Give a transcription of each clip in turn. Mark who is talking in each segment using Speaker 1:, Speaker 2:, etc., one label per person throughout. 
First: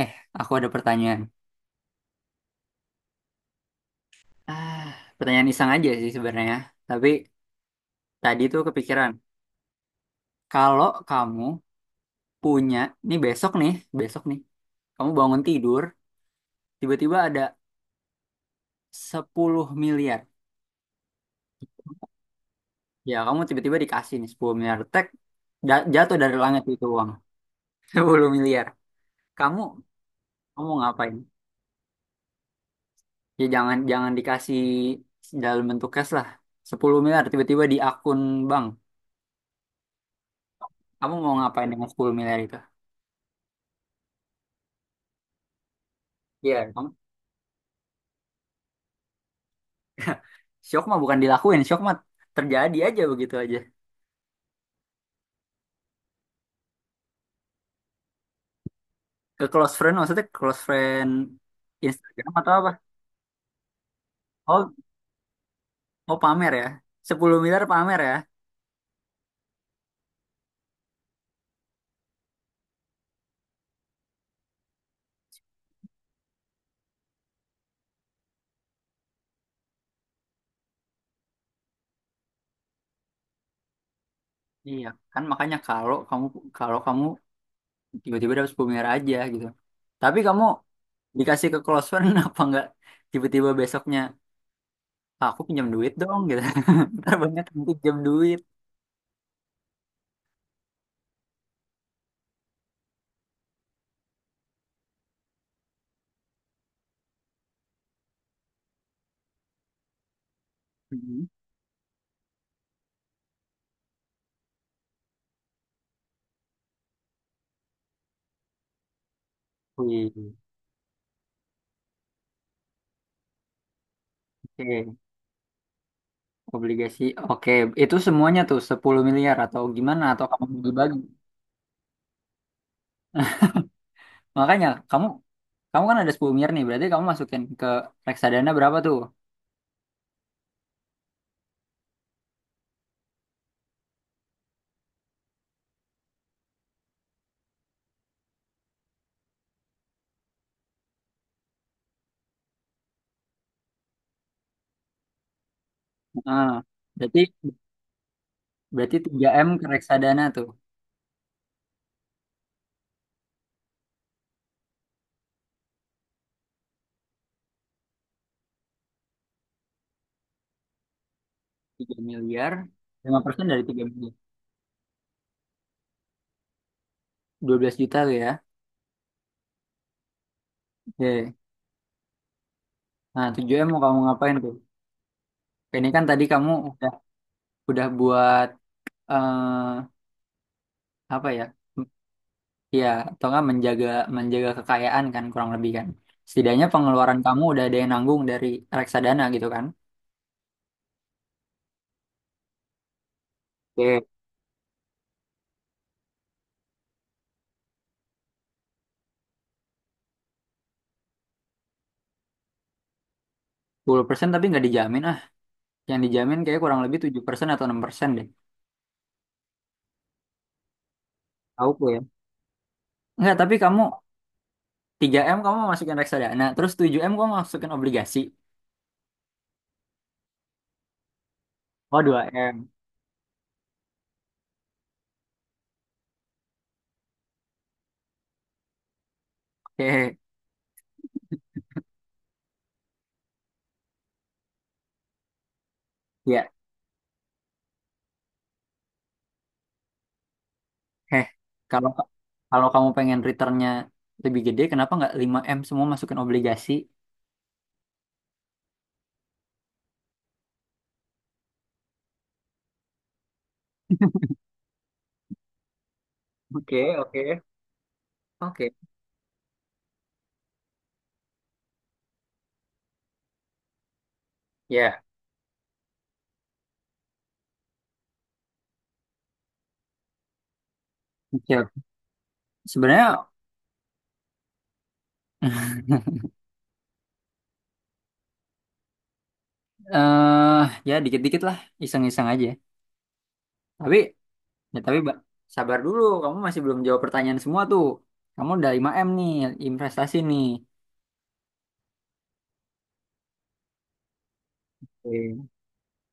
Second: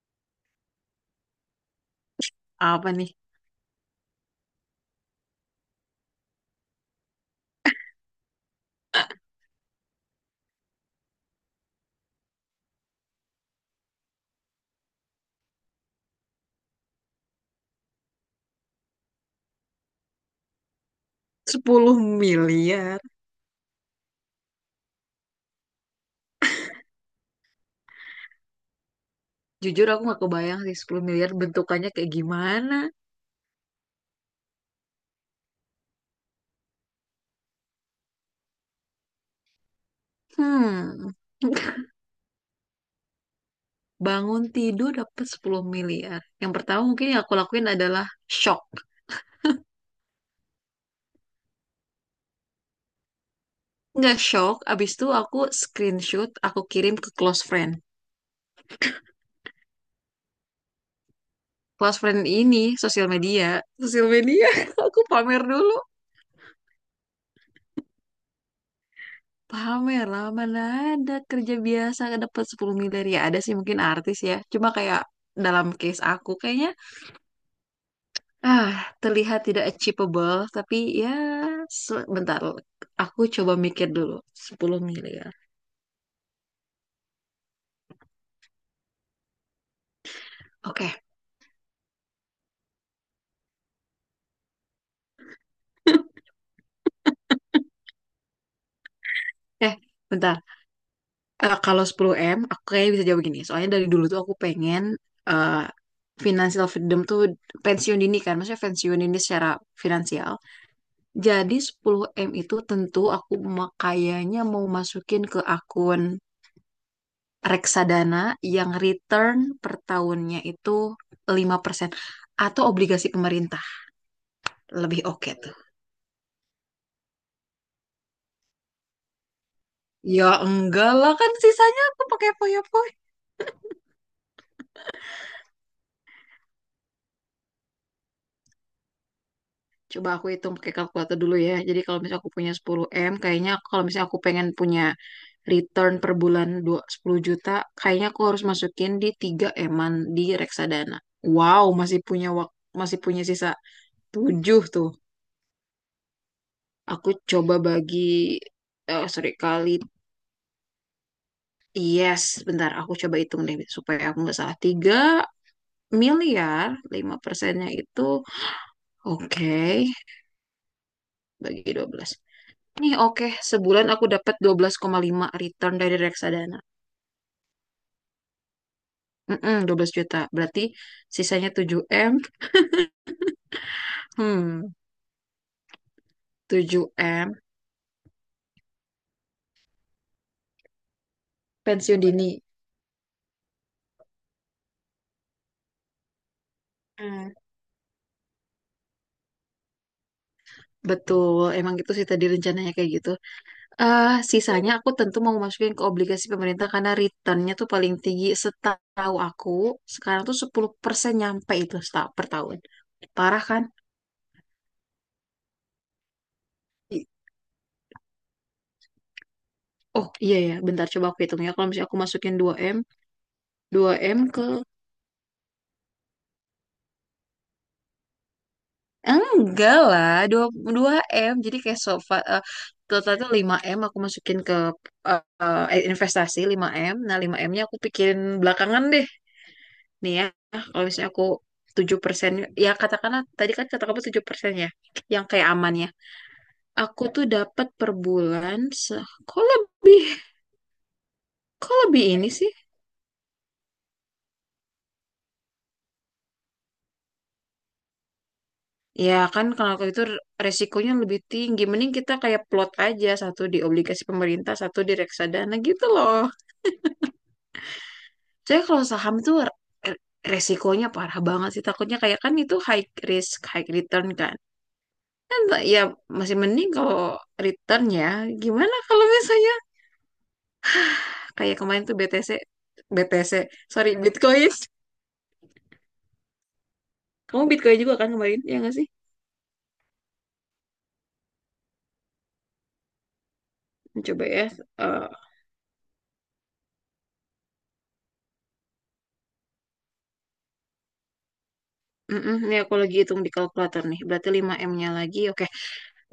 Speaker 1: Eh, aku ada pertanyaan.
Speaker 2: Apa nih?
Speaker 1: Ah, pertanyaan iseng aja sih sebenarnya. Tapi tadi tuh kepikiran, kalau kamu punya, nih besok nih, besok nih, kamu bangun tidur, tiba-tiba ada 10 miliar.
Speaker 2: 10 miliar.
Speaker 1: Ya, kamu tiba-tiba dikasih nih 10 miliar. Tek, jatuh dari langit itu uang. 10 miliar. Kamu,
Speaker 2: Jujur aku nggak kebayang
Speaker 1: kamu
Speaker 2: sih 10
Speaker 1: ngapain?
Speaker 2: miliar bentukannya kayak gimana.
Speaker 1: Ya jangan jangan dikasih dalam bentuk cash lah. 10 miliar tiba-tiba di akun bank.
Speaker 2: Hmm.
Speaker 1: Kamu mau ngapain dengan 10 miliar itu?
Speaker 2: Bangun tidur dapat 10 miliar. Yang
Speaker 1: Iya.
Speaker 2: pertama mungkin yang aku lakuin adalah shock.
Speaker 1: Syok mah bukan dilakuin, syok mah terjadi aja begitu aja.
Speaker 2: Nggak shock, abis itu aku screenshot, aku kirim ke close friend.
Speaker 1: Ke close friend maksudnya close friend
Speaker 2: Close friend
Speaker 1: Instagram atau apa?
Speaker 2: ini sosial media. Sosial media,
Speaker 1: Oh,
Speaker 2: aku pamer dulu.
Speaker 1: oh, pamer ya. Sepuluh miliar pamer ya.
Speaker 2: Pamer lah, mana ada kerja biasa dapat 10 miliar. Ya ada sih mungkin artis ya. Cuma kayak dalam case aku kayaknya Ah, terlihat tidak achievable, tapi ya sebentar. Aku coba mikir dulu. sepuluh
Speaker 1: Iya, kan
Speaker 2: miliar.
Speaker 1: makanya kalau kamu kalau kamu tiba-tiba dapat 10 miliar aja gitu. Tapi kamu
Speaker 2: Oke.
Speaker 1: dikasih ke close friend apa enggak tiba-tiba besoknya, "Ah, aku pinjam duit dong gitu." Ntar banyak yang pinjam duit.
Speaker 2: Eh, bentar. Eh, kalau sepuluh m aku kayaknya bisa jawab gini. Soalnya dari dulu tuh aku pengen eh, financial freedom tuh pensiun dini kan. Maksudnya pensiun dini secara finansial.
Speaker 1: Mhm.
Speaker 2: Jadi sepuluh m itu tentu aku kayaknya mau masukin ke akun reksadana yang return per
Speaker 1: Wih,
Speaker 2: tahunnya itu 5% atau obligasi pemerintah.
Speaker 1: oke,
Speaker 2: Lebih oke tuh.
Speaker 1: obligasi. Oke, itu semuanya tuh 10 miliar atau gimana
Speaker 2: Ya
Speaker 1: atau kamu
Speaker 2: enggak
Speaker 1: bagi-bagi.
Speaker 2: lah, kan sisanya aku pakai poyo-poyo.
Speaker 1: Makanya kamu Kamu kan ada 10 miliar nih, berarti kamu masukin ke reksadana berapa tuh?
Speaker 2: Coba aku hitung pakai kalkulator dulu ya. Jadi kalau misalnya aku punya sepuluh m, kayaknya kalau misalnya aku pengen punya return per bulan 10 juta, kayaknya aku harus masukin di tiga eman di reksadana. Wow, masih punya masih punya sisa 7 tuh.
Speaker 1: Ah
Speaker 2: Aku
Speaker 1: berarti
Speaker 2: coba bagi
Speaker 1: berarti
Speaker 2: sorry
Speaker 1: 3M ke
Speaker 2: kali,
Speaker 1: reksadana tuh.
Speaker 2: yes bentar, aku coba hitung deh supaya aku nggak salah. 3 miliar, 5 persennya itu, oke, bagi dua
Speaker 1: 3
Speaker 2: belas.
Speaker 1: miliar,
Speaker 2: Nih
Speaker 1: lima
Speaker 2: oke,
Speaker 1: persen dari 3
Speaker 2: sebulan aku
Speaker 1: miliar.
Speaker 2: dapat 12,5 return dari reksadana.
Speaker 1: 12 juta tuh ya.
Speaker 2: Mm-mm, 12 juta. Berarti
Speaker 1: Oke.
Speaker 2: sisanya tujuh m.
Speaker 1: Nah, 7M mau kamu ngapain tuh?
Speaker 2: Hmm,
Speaker 1: Ini kan tadi kamu
Speaker 2: Tujuh
Speaker 1: udah
Speaker 2: m
Speaker 1: udah buat, eh apa ya?
Speaker 2: pensiun dini.
Speaker 1: Ya, atau nggak menjaga menjaga kekayaan kan kurang lebih kan. Setidaknya pengeluaran
Speaker 2: Hmm.
Speaker 1: kamu udah ada yang nanggung dari reksadana gitu kan.
Speaker 2: Betul, emang gitu sih tadi rencananya kayak gitu.
Speaker 1: Oke.
Speaker 2: Eh sisanya aku tentu mau masukin ke obligasi pemerintah karena returnnya tuh paling tinggi setahu aku. Sekarang tuh 10% nyampe itu per tahun. Parah kan?
Speaker 1: 10% tapi nggak dijamin ah. Yang dijamin kayak kurang lebih
Speaker 2: I-
Speaker 1: 7% atau 6% deh.
Speaker 2: Oh iya ya, bentar coba aku hitung ya. Kalau misalnya
Speaker 1: Auko
Speaker 2: aku
Speaker 1: ya.
Speaker 2: masukin dua m
Speaker 1: Enggak, tapi kamu
Speaker 2: dua m ke
Speaker 1: 3M kamu masukin reksadana, nah, terus 7M kamu masukin obligasi.
Speaker 2: Enggak lah, dua dua M. Jadi kayak
Speaker 1: Oh,
Speaker 2: sofa,
Speaker 1: dua m
Speaker 2: total tuh 5M aku masukin ke eh, investasi lima m. Nah, lima m nya aku pikirin belakangan deh. Nih
Speaker 1: Oke.
Speaker 2: ya, kalau misalnya aku 7%, ya katakanlah tadi kan kata kamu 7% ya, yang kayak amannya.
Speaker 1: Ya.
Speaker 2: Aku tuh dapat per bulan,
Speaker 1: Heh.
Speaker 2: kok
Speaker 1: Kalau
Speaker 2: lebih ini sih?
Speaker 1: kalau kamu pengen returnnya lebih gede, kenapa nggak 5M semua masukin obligasi?
Speaker 2: Ya kan kalau itu resikonya lebih tinggi. Mending kita kayak plot aja, satu di obligasi pemerintah, satu di reksadana gitu loh.
Speaker 1: Oke, oke.
Speaker 2: Saya
Speaker 1: Oke.
Speaker 2: kalau saham tuh resikonya parah banget sih. Takutnya kayak kan itu high risk, high return kan.
Speaker 1: Ya.
Speaker 2: Kan ya masih mending kalau return ya. Gimana kalau misalnya kayak
Speaker 1: Oke.
Speaker 2: kemarin tuh BTC,
Speaker 1: Sebenarnya,
Speaker 2: BTC, sorry Bitcoin. Kamu Bitcoin juga kan kemarin, ya nggak sih?
Speaker 1: eh ya dikit-dikit lah, iseng-iseng aja. Tapi
Speaker 2: Coba ya.
Speaker 1: ya tapi
Speaker 2: eh,
Speaker 1: Mbak, sabar dulu, kamu masih belum jawab pertanyaan semua tuh. Kamu udah 5M nih, investasi nih.
Speaker 2: mm-mm, ini aku lagi hitung di kalkulator nih. Berarti lima m nya lagi. Oke,
Speaker 1: Oke.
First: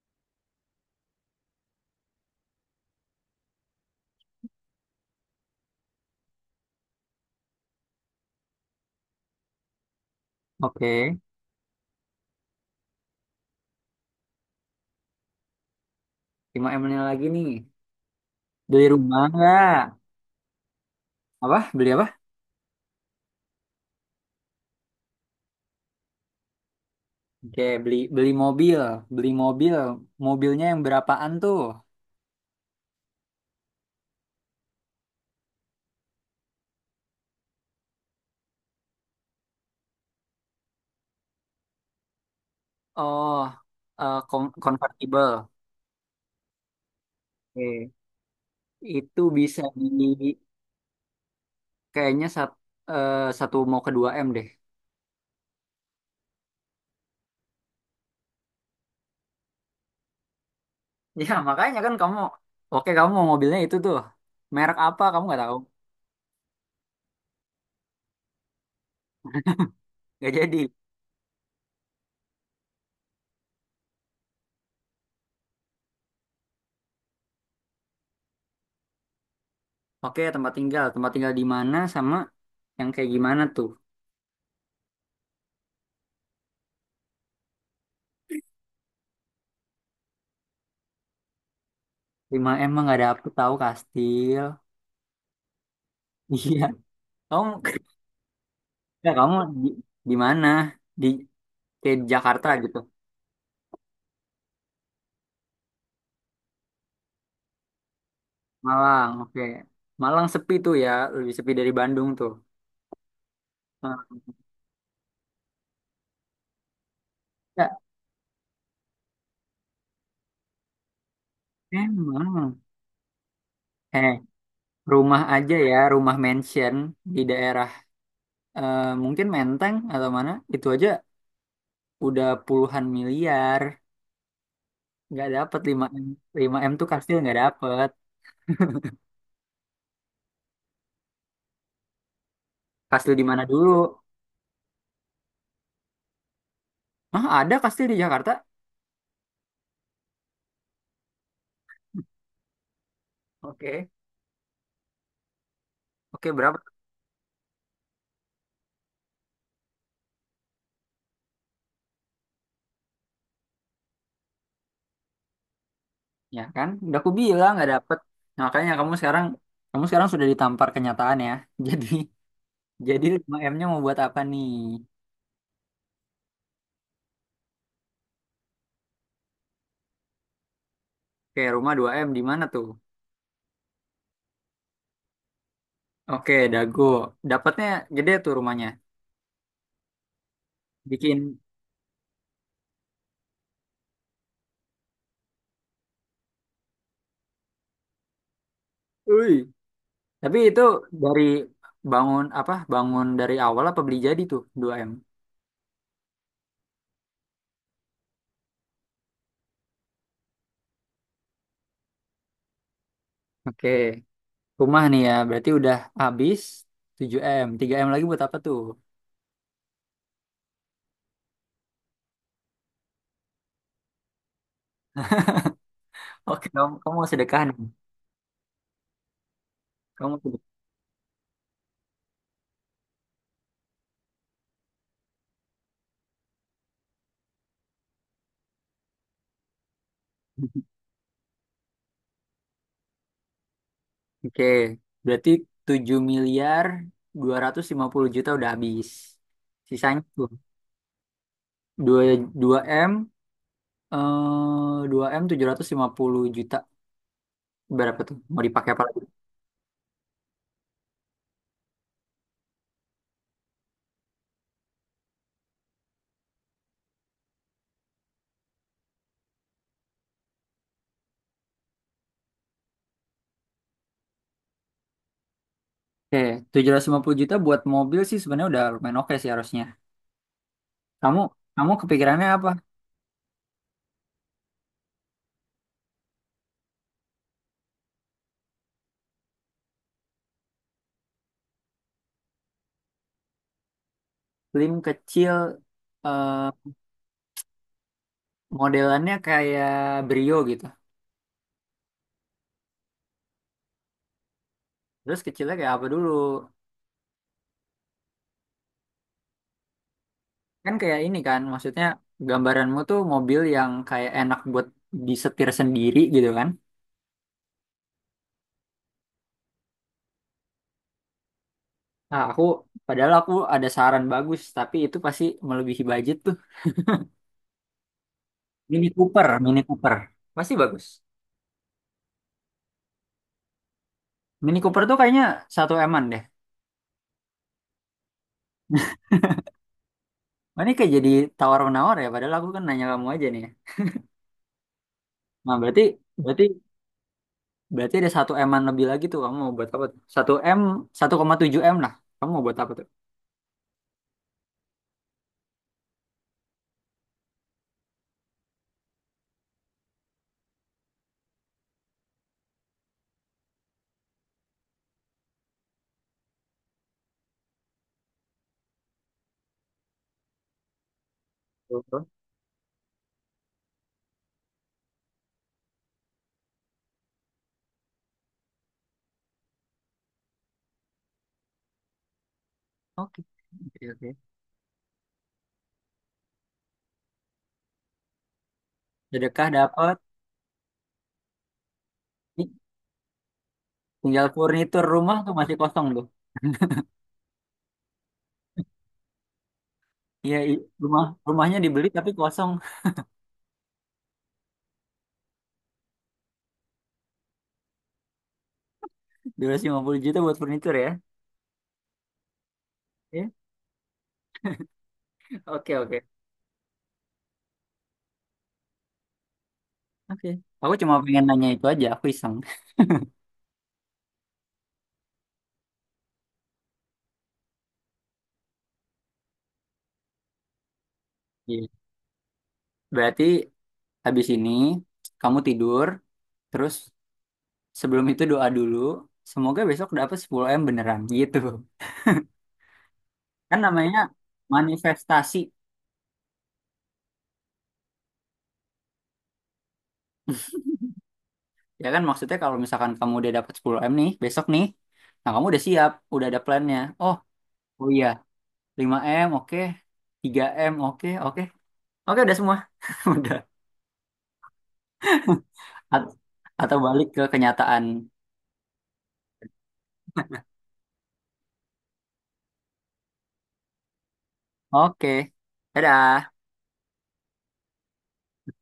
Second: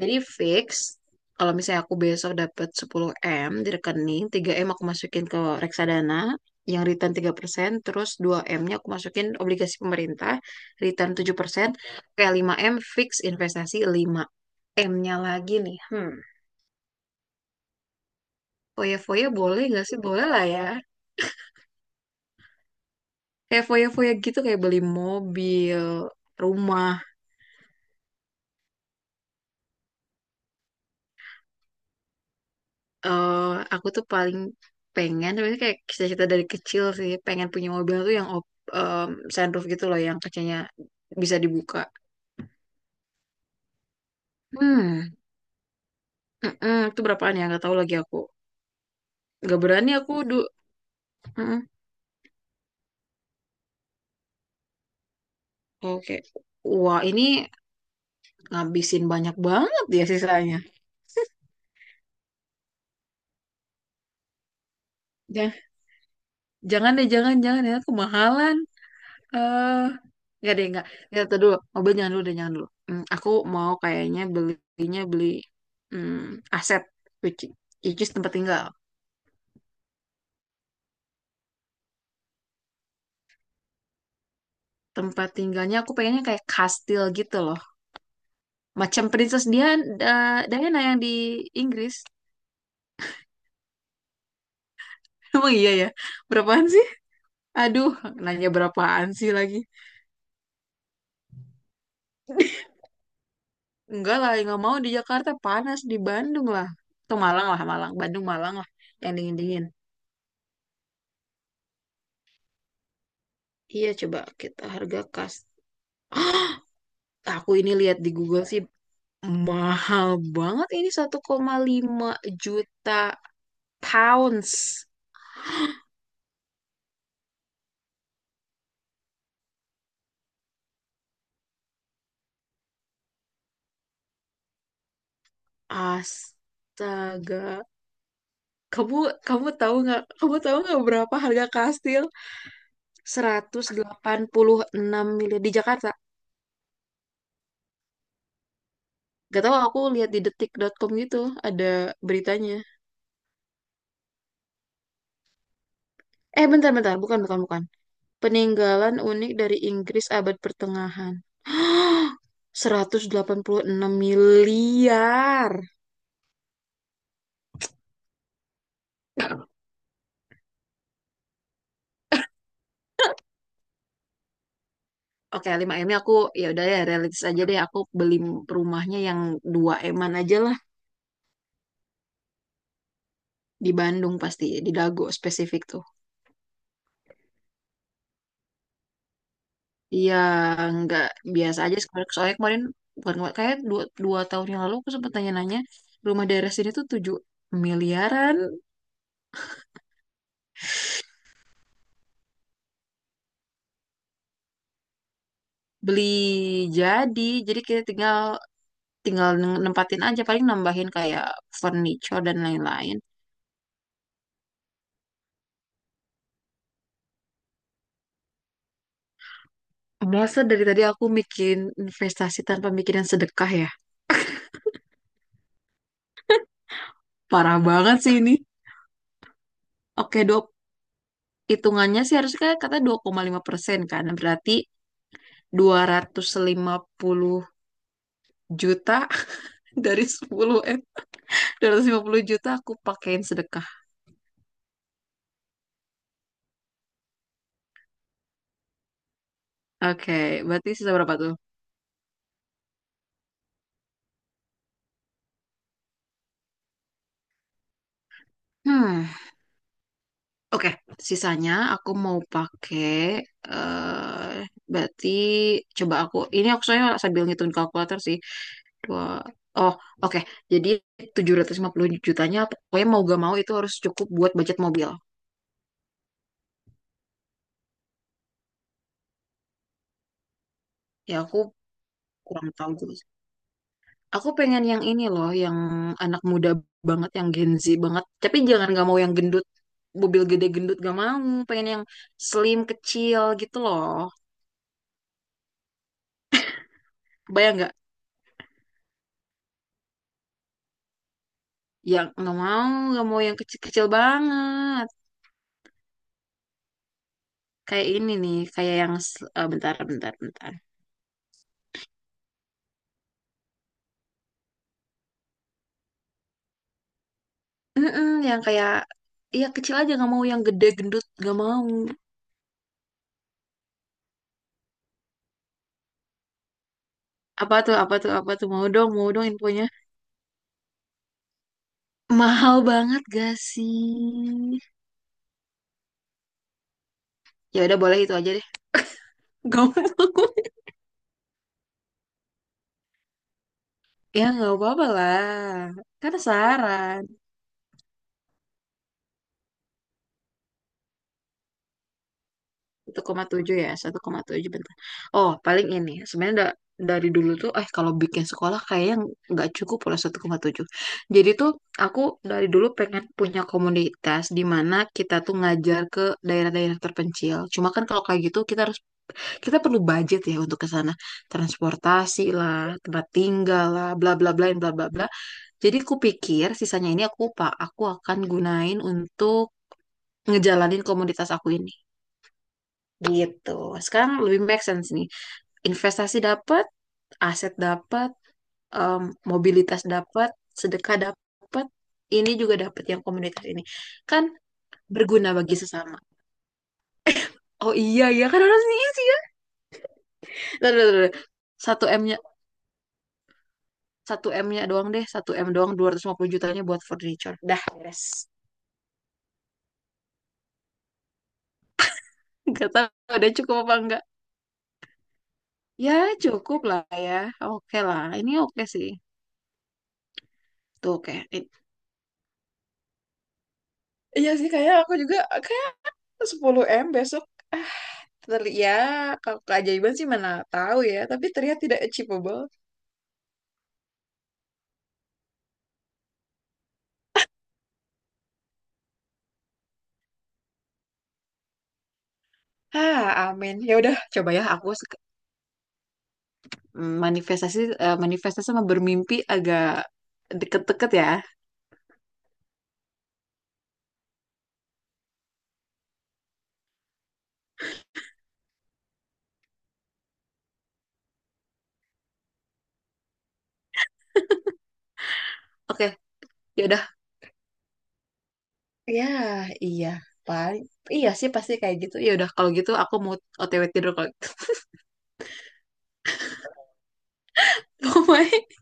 Speaker 2: jadi fix, kalau misalnya aku besok dapat 10M di rekening, 3M aku masukin ke reksadana, yang return 3%, terus 2M-nya aku masukin obligasi pemerintah,
Speaker 1: Oke.
Speaker 2: return 7%, kayak 5M fix investasi. 5M-nya lagi nih.
Speaker 1: 5M ini lagi nih. Beli rumah
Speaker 2: Foya-foya boleh
Speaker 1: nggak?
Speaker 2: nggak sih? Boleh lah ya.
Speaker 1: Apa? Beli apa?
Speaker 2: Kayak foya-foya gitu, kayak beli mobil, rumah,
Speaker 1: Oke, beli beli mobil, beli mobil. Mobilnya yang berapaan tuh?
Speaker 2: eh aku tuh paling pengen, sebenarnya kayak cita-cita dari kecil sih pengen punya mobil tuh yang em, sunroof gitu loh yang kacanya bisa dibuka.
Speaker 1: Oh,
Speaker 2: Hmm,
Speaker 1: convertible.
Speaker 2: mm-mm, itu berapaan ya? Nggak tahu
Speaker 1: Oke.
Speaker 2: lagi aku.
Speaker 1: Itu
Speaker 2: Nggak
Speaker 1: bisa di
Speaker 2: berani aku du. Mm-mm.
Speaker 1: kayaknya satu mau ke 2M deh.
Speaker 2: Oke. Wah, ini ngabisin banyak banget ya sisanya.
Speaker 1: Ya, makanya kan kamu. Oke, kamu mau mobilnya itu tuh. Merek apa kamu nggak
Speaker 2: Ja-
Speaker 1: tahu?
Speaker 2: Jangan deh, jangan, jangan ya. Kemahalan. eh
Speaker 1: Nggak
Speaker 2: nggak
Speaker 1: jadi.
Speaker 2: deh, nggak. Nggak, tuh dulu. Mobil jangan dulu deh, jangan dulu. Aku mau kayaknya belinya beli hmm, aset, which, which is tempat tinggal.
Speaker 1: Oke, tempat tinggal. Tempat tinggal di mana sama yang kayak gimana tuh?
Speaker 2: Tempat tinggalnya aku pengennya kayak kastil gitu loh. Macam Princess Diana yang di Inggris.
Speaker 1: 5M mah nggak dapet tahu kastil.
Speaker 2: Emang iya ya? Berapaan
Speaker 1: Iya.
Speaker 2: sih?
Speaker 1: Kamu.
Speaker 2: Aduh, nanya berapaan
Speaker 1: Ya,
Speaker 2: sih
Speaker 1: kamu
Speaker 2: lagi?
Speaker 1: di, di mana? Di Kayak di Jakarta gitu.
Speaker 2: Enggak lah, nggak mau di Jakarta. Panas, di Bandung lah. Atau Malang lah, Malang. Bandung, Malang lah.
Speaker 1: Malang,
Speaker 2: Yang
Speaker 1: oke.
Speaker 2: dingin-dingin.
Speaker 1: Malang sepi tuh ya, lebih sepi dari Bandung tuh.
Speaker 2: Iya,
Speaker 1: Nah,
Speaker 2: coba kita harga kas. Aku ini
Speaker 1: ya,
Speaker 2: lihat di Google sih, mahal banget ini satu koma lima
Speaker 1: emang.
Speaker 2: juta
Speaker 1: Eh,
Speaker 2: pounds.
Speaker 1: rumah aja ya, rumah mansion di daerah, eh, mungkin Menteng atau mana, itu aja udah puluhan miliar. Nggak dapet lima m. 5M tuh kastil nggak
Speaker 2: Astaga.
Speaker 1: dapet.
Speaker 2: Kamu kamu tahu nggak? Kamu tahu nggak berapa harga kastil?
Speaker 1: Kastil di mana
Speaker 2: seratus
Speaker 1: dulu?
Speaker 2: delapan puluh enam miliar di Jakarta.
Speaker 1: Ah, ada kastil di Jakarta?
Speaker 2: Gak tahu, aku lihat di detik dot com gitu ada beritanya.
Speaker 1: Oke. Oke,
Speaker 2: Eh,
Speaker 1: berapa?
Speaker 2: bentar bentar, bukan bukan bukan. Peninggalan unik dari Inggris abad pertengahan. 186 miliar.
Speaker 1: Ya kan? Udah aku bilang nggak dapet. Nah, makanya kamu sekarang sudah ditampar kenyataan ya. Jadi jadi 5M-nya mau buat apa nih?
Speaker 2: Oke, lima m nya aku ya udah ya realistis aja deh, aku beli rumahnya yang dua eman aja lah,
Speaker 1: Oke, rumah 2M di mana tuh?
Speaker 2: di Bandung pasti, di Dago spesifik tuh.
Speaker 1: Oke, Dago. Dapatnya gede tuh rumahnya.
Speaker 2: Iya, nggak
Speaker 1: Bikin
Speaker 2: biasa aja, soalnya soalnya kemarin, bukan kemarin, kayak dua tahun yang lalu aku sempat tanya-nanya rumah daerah sini tuh 7 miliaran,
Speaker 1: Ui. Tapi itu dari bangun apa? Bangun dari awal apa beli jadi tuh 2M.
Speaker 2: beli jadi. Jadi kita tinggal tinggal nempatin aja, paling nambahin kayak furniture dan lain-lain.
Speaker 1: Oke. Rumah nih ya, berarti udah habis 7M. 3M lagi buat apa tuh?
Speaker 2: Masa dari tadi aku bikin investasi tanpa mikirin sedekah ya?
Speaker 1: Oke, kamu mau sedekah nih.
Speaker 2: Parah banget sih ini.
Speaker 1: Kamu mau
Speaker 2: Oke,
Speaker 1: sedekah.
Speaker 2: 20 hitungannya sih harusnya kayak kata 2,5% kan. Berarti 250 juta dari 10 M. 250 juta aku pakein sedekah.
Speaker 1: Oke, berarti 7,25 miliar udah habis. Sisanya
Speaker 2: Oke,
Speaker 1: tuh
Speaker 2: berarti sisa berapa tuh?
Speaker 1: dua dua m eh 2M puluh juta. Berapa tuh? Mau dipakai apa lagi?
Speaker 2: Hmm, oke. Sisanya aku mau pakai eh berarti coba aku ini, aku soalnya sambil ngitung kalkulator sih. Dua. Oh, oke. Jadi 750 jutanya pokoknya mau gak mau itu harus cukup buat budget mobil.
Speaker 1: Oke, 750 juta buat mobil sih sebenarnya udah lumayan oke sih harusnya.
Speaker 2: Ya
Speaker 1: Kamu
Speaker 2: aku
Speaker 1: kamu kepikirannya apa?
Speaker 2: kurang tahu juga. Aku pengen yang ini loh, yang anak muda banget, yang Gen Z banget. Tapi jangan, gak mau yang gendut, mobil gede gendut gak mau. Pengen yang slim kecil gitu loh.
Speaker 1: Slim kecil, eh
Speaker 2: Bayang gak?
Speaker 1: modelannya kayak Brio gitu.
Speaker 2: Yang gak mau yang kecil-kecil banget.
Speaker 1: Terus kecilnya kayak apa dulu?
Speaker 2: Kayak ini nih, kayak yang bentar, bentar, bentar.
Speaker 1: Kan kayak ini kan, maksudnya gambaranmu tuh mobil yang kayak enak buat disetir sendiri gitu kan.
Speaker 2: Mm-mm, yang kayak, iya kecil aja gak mau yang gede gendut gak mau.
Speaker 1: Nah, padahal aku ada saran bagus, tapi itu pasti melebihi budget tuh.
Speaker 2: Apa tuh, apa tuh, apa tuh?
Speaker 1: Mini
Speaker 2: Mau dong
Speaker 1: Cooper, Mini
Speaker 2: infonya.
Speaker 1: Cooper. Pasti bagus.
Speaker 2: Mahal banget gak sih?
Speaker 1: Mini Cooper tuh kayaknya satu eman deh.
Speaker 2: Ya udah boleh itu aja deh. Gak mau.
Speaker 1: Wah, ini kayak jadi tawar-menawar ya, padahal aku kan nanya kamu aja nih.
Speaker 2: Ya nggak apa-apa lah.
Speaker 1: Nah, berarti
Speaker 2: Kan
Speaker 1: berarti
Speaker 2: saran.
Speaker 1: berarti ada satu eman lebih lagi tuh kamu mau buat apa tuh? 1M, 1,7M lah. Kamu mau buat apa tuh?
Speaker 2: 1,7 ya, 1,7 bentar. Oh, paling ini. Sebenarnya dari dulu tuh, kalau bikin sekolah kayaknya nggak cukup pula 1,7. Jadi tuh aku dari dulu pengen punya komunitas di mana kita tuh ngajar ke daerah-daerah terpencil. Cuma kan kalau kayak gitu kita perlu budget ya untuk ke sana.
Speaker 1: Oke.
Speaker 2: Transportasi lah, tempat tinggal lah, bla bla bla bla bla bla. Jadi aku pikir sisanya ini aku akan gunain untuk ngejalanin komunitas aku ini
Speaker 1: Oke,
Speaker 2: gitu. Sekarang
Speaker 1: oke.
Speaker 2: lebih make sense nih. Investasi dapat, aset dapat,
Speaker 1: Sedekah
Speaker 2: mobilitas
Speaker 1: dapat.
Speaker 2: dapat, sedekah dapat, ini juga dapat yang komunitas ini. Kan
Speaker 1: Tinggal furnitur rumah
Speaker 2: berguna
Speaker 1: tuh
Speaker 2: bagi
Speaker 1: masih kosong
Speaker 2: sesama.
Speaker 1: tuh.
Speaker 2: Oh iya ya, kan harusnya isi.
Speaker 1: Iya,
Speaker 2: Tuh, tuh, tuh,
Speaker 1: rumah
Speaker 2: tuh.
Speaker 1: rumahnya
Speaker 2: Satu
Speaker 1: dibeli tapi
Speaker 2: M-nya,
Speaker 1: kosong.
Speaker 2: satu M-nya doang deh, satu M doang, 250 jutanya buat furniture. Dah, beres.
Speaker 1: 250 juta buat furnitur ya.
Speaker 2: Gak tahu ada
Speaker 1: Ya,
Speaker 2: cukup apa enggak.
Speaker 1: oke,
Speaker 2: Ya,
Speaker 1: oke.
Speaker 2: cukup lah ya. Oke lah. Ini oke sih.
Speaker 1: Oke. Aku
Speaker 2: Tuh,
Speaker 1: cuma
Speaker 2: oke.
Speaker 1: pengen nanya itu aja, aku iseng.
Speaker 2: Iya sih, kayak aku juga 10M besok, ah ya kalau keajaiban sih mana tahu ya, tapi terlihat
Speaker 1: Iya.
Speaker 2: tidak achievable.
Speaker 1: Berarti habis ini kamu tidur, terus sebelum itu doa dulu, semoga besok dapat 10M beneran gitu.
Speaker 2: ah Amin,
Speaker 1: Kan
Speaker 2: ya udah
Speaker 1: namanya
Speaker 2: coba ya, aku sek-
Speaker 1: manifestasi.
Speaker 2: mm, manifestasi eh, manifestasi sama bermimpi agak deket-deket ya.
Speaker 1: Ya kan maksudnya kalau misalkan kamu udah dapat 10M nih, besok nih, nah kamu udah siap, udah ada plannya. Oh, oh, iya, 5M oke, 3M oke, oke. Oke, udah semua. Udah.
Speaker 2: Oke,
Speaker 1: At-
Speaker 2: ya
Speaker 1: atau
Speaker 2: udah,
Speaker 1: balik ke kenyataan.
Speaker 2: ya iya paling iya sih pasti kayak gitu. Ya udah kalau gitu aku mau OTW tidur kalau gitu.
Speaker 1: Oke. Dadah.
Speaker 2: Bye.